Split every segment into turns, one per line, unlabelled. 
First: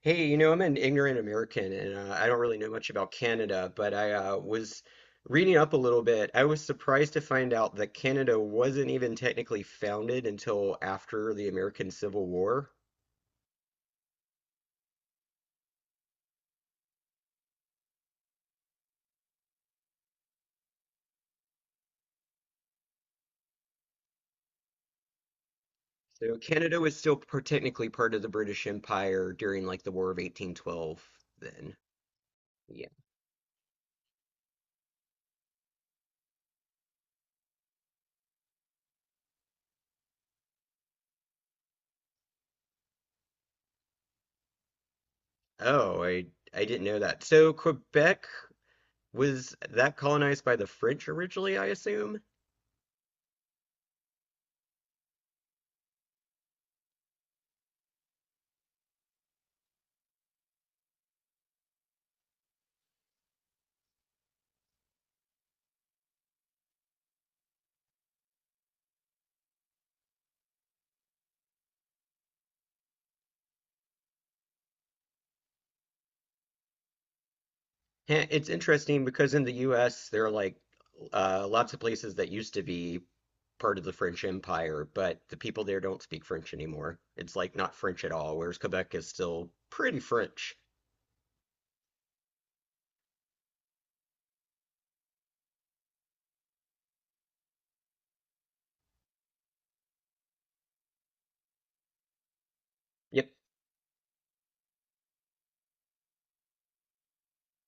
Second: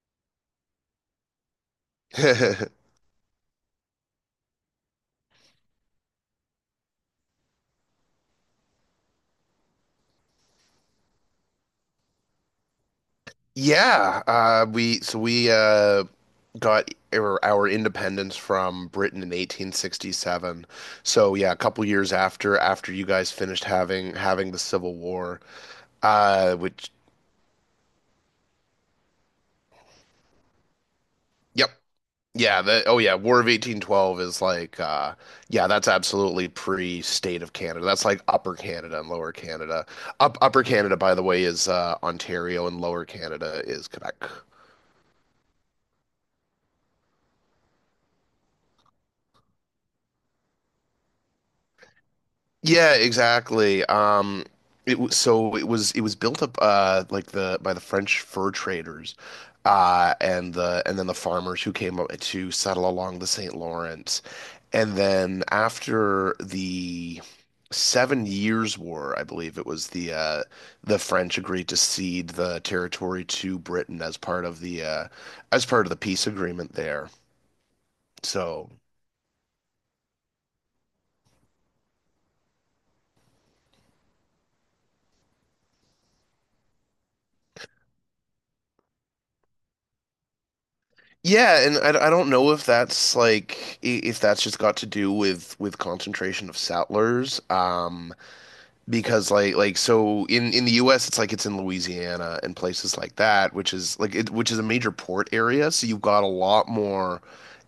Hey, you know, I'm an ignorant American and I don't really know much about Canada, but I was reading up a little bit. I was surprised to find out that Canada wasn't even technically founded until after the American Civil War.
Yeah, we so we got our independence from Britain in 1867. So yeah, a couple years after you guys finished having the Civil War,
So Canada
which
was still technically part of the British Empire during like the War of 1812
yep,
then.
yeah, the
Yeah.
oh yeah, War of 1812 is like yeah, that's absolutely pre-state of Canada. That's like Upper Canada and Lower Canada. Up Upper Canada, by the way, is Ontario, and Lower Canada is Quebec.
Oh, I didn't know that. So Quebec, was that colonized by the French originally, I assume?
Yeah, exactly. It was so it was built up like the by the French fur traders, and then the farmers who came up to settle along the St. Lawrence, and then after the Seven Years' War, I believe it was the French agreed to cede the territory to Britain as part of the as part of the peace agreement there.
Yeah, it's
So.
interesting because in the US there are lots of places that used to be part of the French Empire, but the people there don't speak French anymore. It's like not French at all, whereas Quebec is still pretty French.
Yeah, and I don't know if that's like if that's just got to do with concentration of settlers. Because like so in the US it's like it's in Louisiana and places like
Yep,
that, which is which is a major port area, so you've got a lot more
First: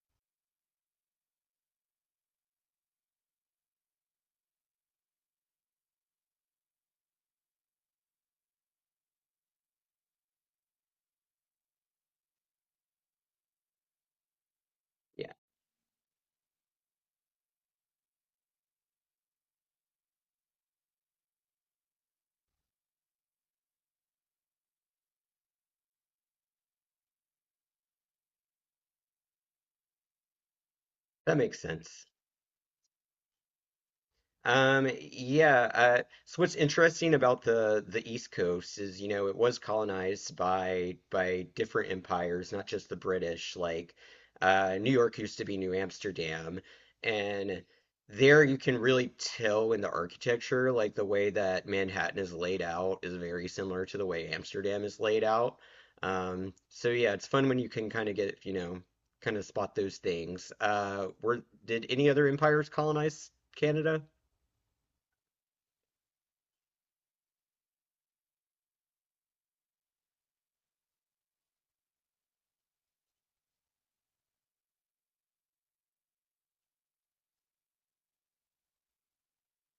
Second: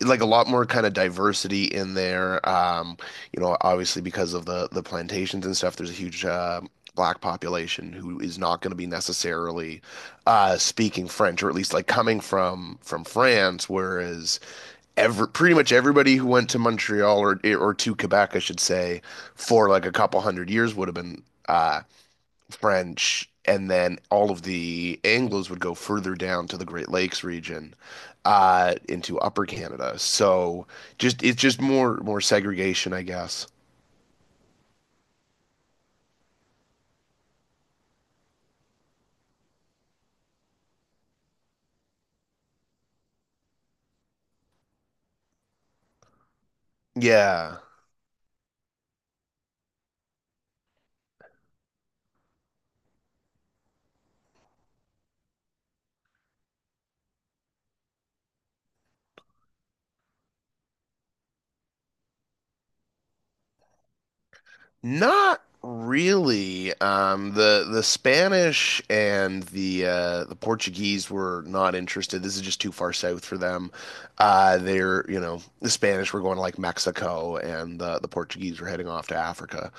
like a lot more kind of diversity in there, obviously because of the plantations and stuff there's a huge black population who is not going to be necessarily speaking French, or at least like coming from France, whereas every
yeah,
pretty much everybody who went to Montreal or to Quebec, I should say, for like a couple hundred years would have been uh, French, and then all of the Anglos would go further down to the Great Lakes region, into Upper Canada. So just
that
it's
makes
just more
sense.
more segregation, I guess.
Yeah, so what's interesting about the East Coast is, you know, it was colonized by different empires, not just the British. Like, New York used to be New Amsterdam,
Yeah.
and there you can really tell in the architecture, like the way that Manhattan is laid out is very similar to the way Amsterdam is laid out. So yeah, it's fun when you can kind of get, you know, kind of spot those things. Were Did any other empires colonize Canada?
Not really. The Spanish and the Portuguese were not interested. This is just too far south for them. They're, the Spanish were going to like Mexico, and the Portuguese were heading off to Africa.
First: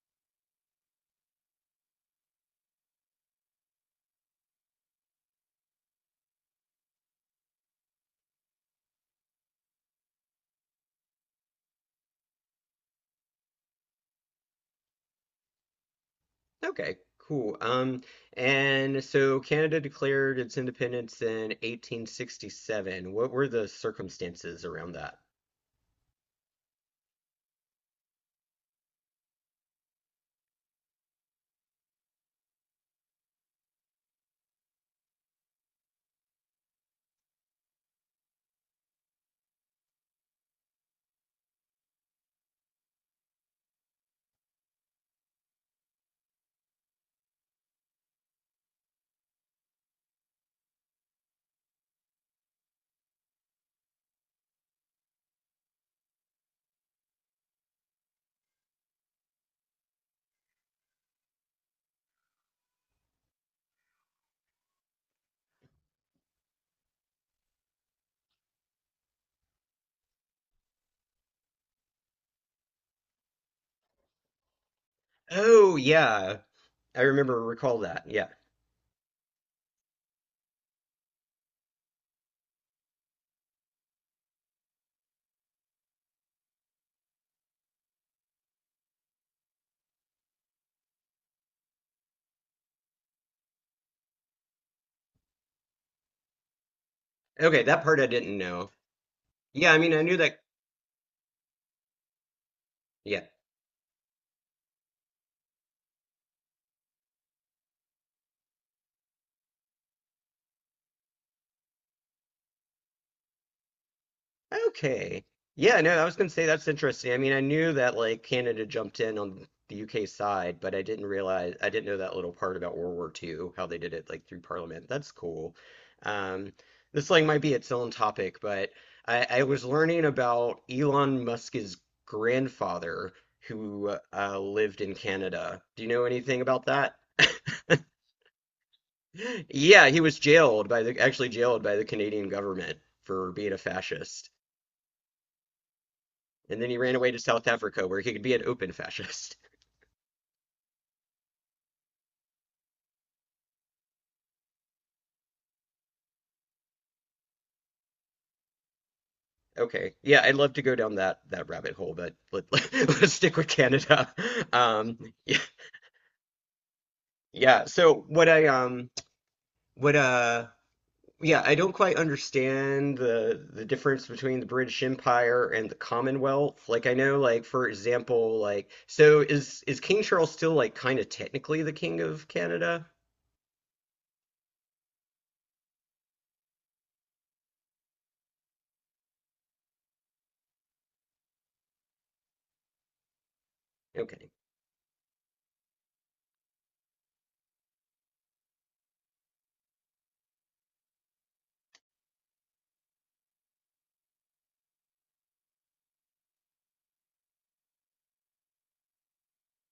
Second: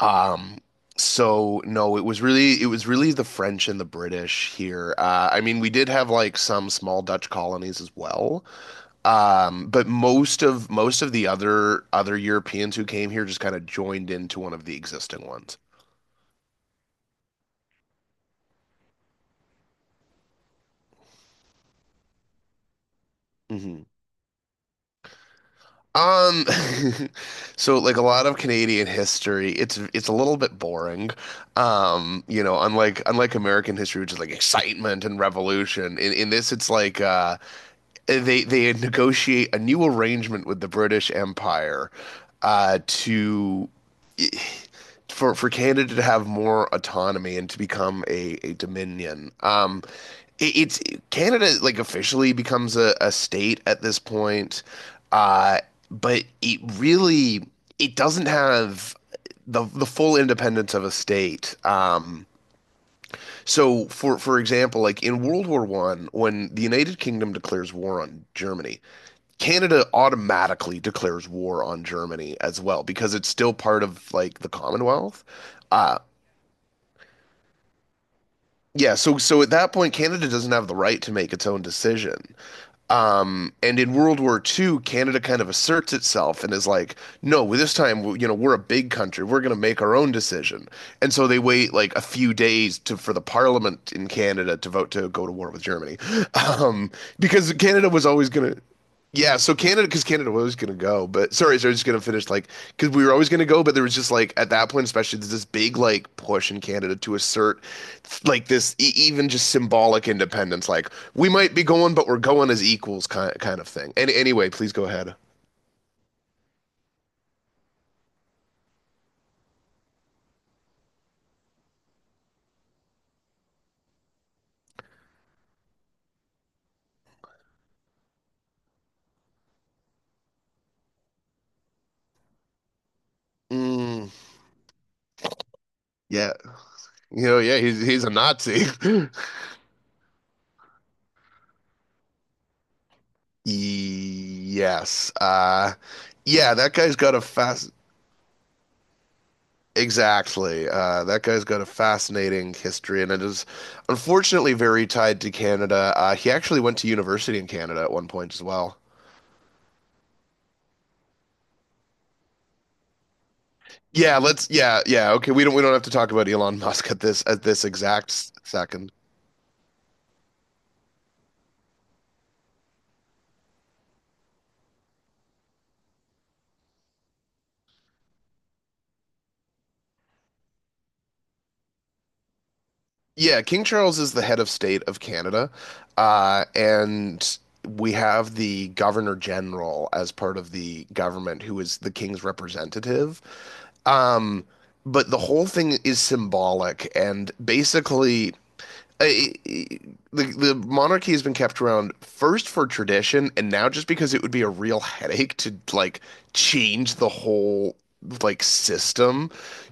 Um, so no, it was really the French and the British here. I mean, we did have like some small Dutch colonies as well. But most of the other Europeans who came here just kind of joined into one of the existing ones.
Okay, cool. And so Canada declared its independence in 1867. What were the
hmm
circumstances around that?
Um, so like a lot of Canadian history, it's a little bit boring. Unlike American history, which is like excitement and revolution. In this, it's like they negotiate a new arrangement with the British Empire, to for Canada to have more autonomy and to become a dominion. It, it's Canada like officially becomes a state at this point, uh, but it doesn't have the full independence of a state. So, for example, like in World War I, when the United Kingdom declares war on Germany, Canada automatically declares war on Germany as well because it's still part of like the Commonwealth.
Oh,
Uh,
yeah. Recall that. Yeah.
yeah, so at that point, Canada doesn't have the right to make its own decision. And in World War II, Canada kind of asserts itself and is like, no, well, this time, we're a big country. We're going to make our own decision. And so they wait like a few days to for the parliament in Canada to vote to go to war with Germany. Um, because
Okay, that
Canada
part
was
I
always
didn't
going to,
know.
yeah, so
Yeah, I
Canada,
mean, I
because
knew
Canada
that.
was going to go, but sorry, so I was just going to finish like, because we were
Yeah.
always going to go, but there was just like, at that point especially, there's this big like push in Canada to assert like this even just symbolic independence, like, we might be going, but we're going as equals, kind of thing. And anyway, please go ahead.
Okay. Yeah, no, I was gonna say that's interesting. I mean, I knew that like Canada jumped in on the UK side, but I didn't know that little part about World War II, how they did it like through Parliament. That's cool. Um, this like might be its own topic, but I was learning about Elon Musk's grandfather who
Mm,
lived in Canada. Do you know
yeah,
anything about that?
yeah, he's he's a Nazi.
Yeah, he was jailed by the actually jailed by the Canadian government for being a fascist.
Yes, yeah,
And then
that
he ran
guy's
away
got
to
a
South
fast.
Africa where he could be an open fascist.
Exactly. That guy's got a fascinating history, and it is unfortunately very tied to Canada. He actually went to university in Canada at one point as well.
Okay. Yeah, I'd love to go down that rabbit hole, but let, let, us stick with Canada.
Yeah, let's. Yeah,
Um
yeah. Okay,
yeah,
we don't. We don't have to talk about Elon Musk at this at
yeah.
this
So what
exact
I
second.
what Yeah, I don't quite understand the difference between the British Empire and the Commonwealth. Like I know, like for example, like so is King Charles still like kind of technically the king of Canada?
Yeah, King Charles is the head of state of Canada, and we have the Governor General as part of the government, who is the King's representative.
Okay.
Um, but the whole thing is symbolic, and basically, I, the monarchy has been kept around first for tradition, and now just because it would be a real headache to like change the whole like system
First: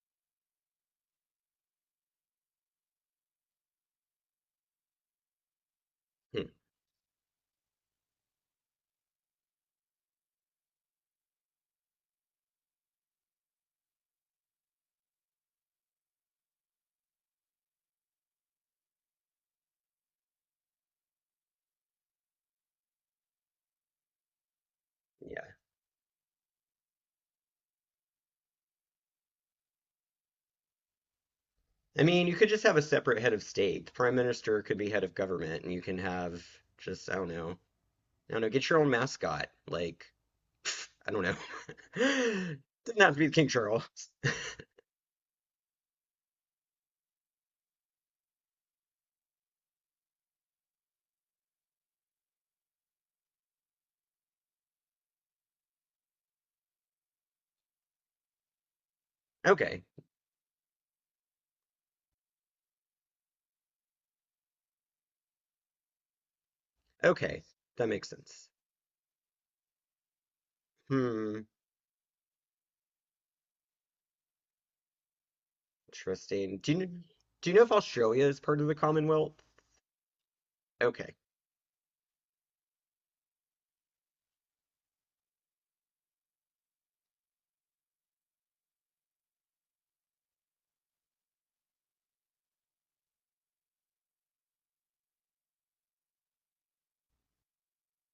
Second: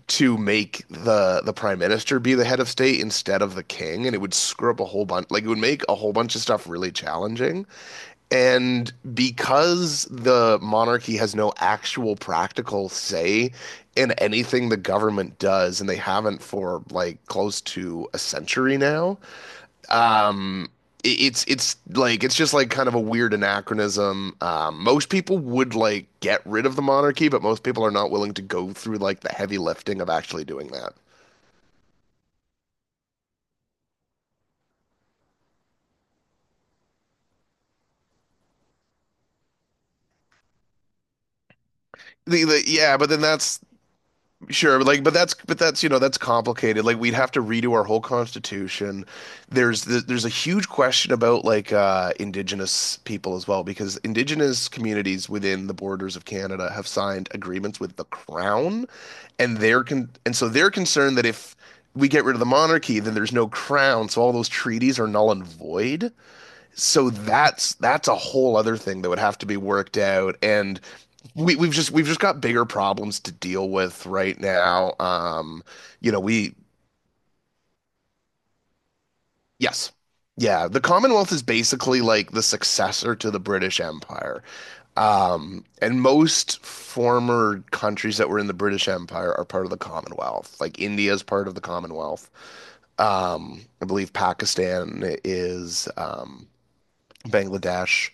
to make the prime minister be the head of state instead of the king, and it would screw up a whole bunch. Like it would make a whole bunch of
Hmm.
stuff really challenging. And because the monarchy has no actual practical say in anything the government does, and they haven't for like close to a century now, um, it's like it's just like kind of a weird anachronism. Most people
Yeah.
would like get rid of the monarchy, but most people are not willing to go through like the heavy lifting of actually doing that.
I mean, you could just have a separate head of state. The prime minister could be head of government, and you can have just, I don't know. I don't know, get your own mascot. Like, pff, I don't know.
The yeah,
Doesn't
but
have to
then
be King
that's.
Charles.
Sure, but like, but that's, you know, that's complicated. Like, we'd have to redo our whole constitution. There's a huge question about like Indigenous people as well, because Indigenous communities within the borders of Canada have signed agreements with the Crown, and
Okay.
and so they're concerned that if we get rid of the monarchy, then there's no Crown, so all those treaties are null and void. So
Okay.
that's
That
that's
makes
a
sense.
whole other thing that would have to be worked out, and
Hmm.
we've just got bigger problems to deal with right now. You know, we
Interesting. Do you know if Australia is part of the Commonwealth?
yes. Yeah, the
Okay.
Commonwealth is basically like the successor to the British Empire. And most former countries that were in the British Empire are part of the Commonwealth. Like India is part of the Commonwealth. I believe Pakistan is Bangladesh.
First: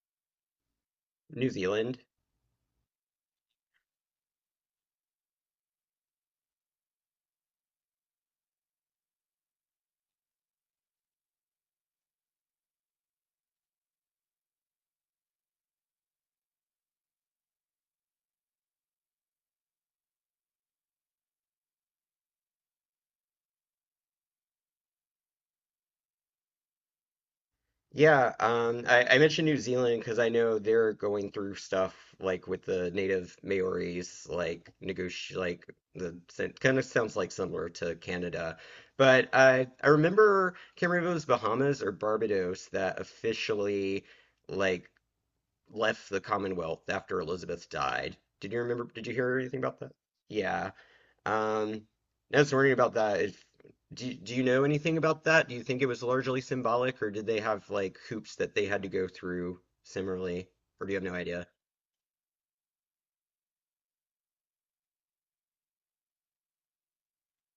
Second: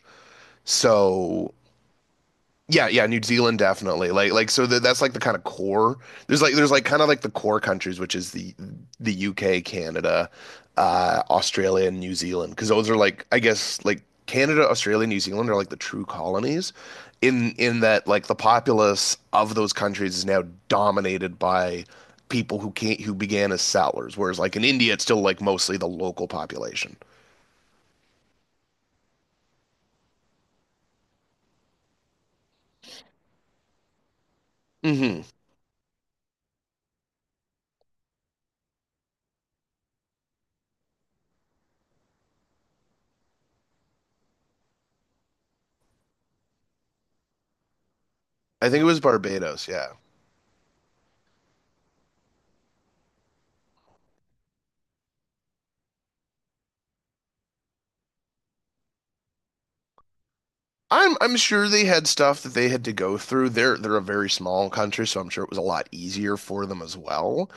New
So.
Zealand?
Yeah, yeah, New Zealand definitely. Like so that's like the kind of core. There's like kind of like the core countries, which is the UK, Canada, Australia and New Zealand, because those are like I guess like Canada, Australia, New Zealand are like the true colonies in that like the populace of those countries is now dominated by people who can't who began as settlers, whereas like in India it's still like mostly the local population.
Yeah, I mentioned New Zealand because I know they're going through stuff like with the native Maoris, like
Mhm.
negoti like the, kind of sounds like similar to Canada. But I remember can't remember if it was Bahamas or Barbados that officially like left the Commonwealth after Elizabeth died. Did you
I think
remember?
it was
Did you hear anything
Barbados,
about
yeah.
that? Yeah. Um, I was wondering about that. If Do you know anything about that? Do you think it was largely symbolic, or did they have like hoops that they had to go through similarly, or do you have no
I'm
idea?
sure they had stuff that they had to go through. They're a very small country, so I'm sure it was a lot easier for them as well.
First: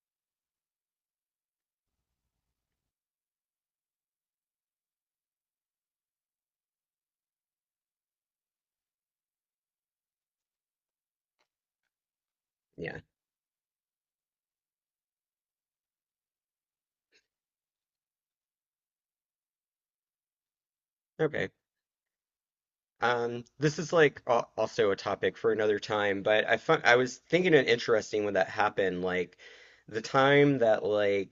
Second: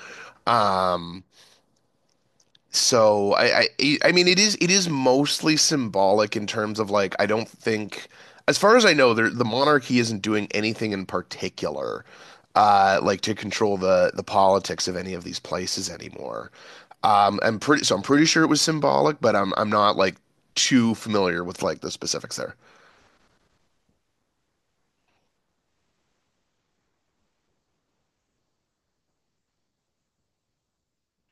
Um, so I mean it is mostly symbolic in terms of like I don't think, as far as I know, the monarchy isn't doing anything in particular
Yeah.
like to control the politics of any of these places anymore. I'm pretty so I'm pretty sure it was symbolic, but I'm not like too familiar
Okay.
with like the specifics there.
This is like also a topic for another time, but I was thinking it interesting when that happened. Like the time that like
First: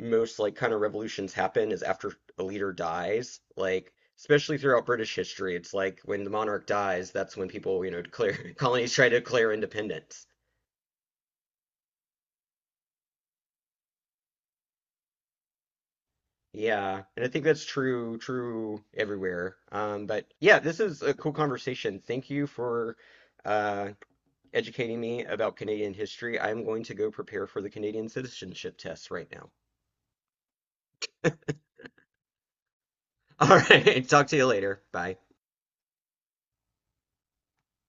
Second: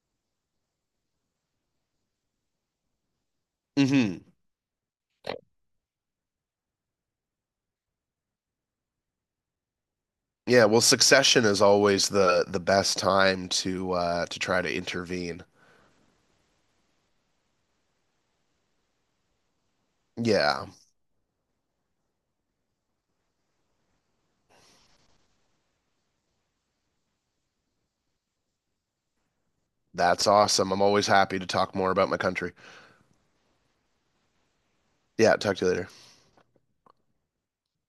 most like kind of revolutions happen is after a leader dies. Like
hmm
especially throughout British history, it's like when the monarch dies, that's when people, you know, declare colonies try to declare independence.
Yeah, well, succession is always the best time to try to intervene.
Yeah, and I think that's true everywhere. But yeah,
Yeah,
this is a cool conversation. Thank you for uh educating me about Canadian history. I'm going to go prepare for the Canadian citizenship test right now.
that's awesome. I'm always happy to talk more about my country.
All right, talk to you later. Bye.
Yeah, talk to you later.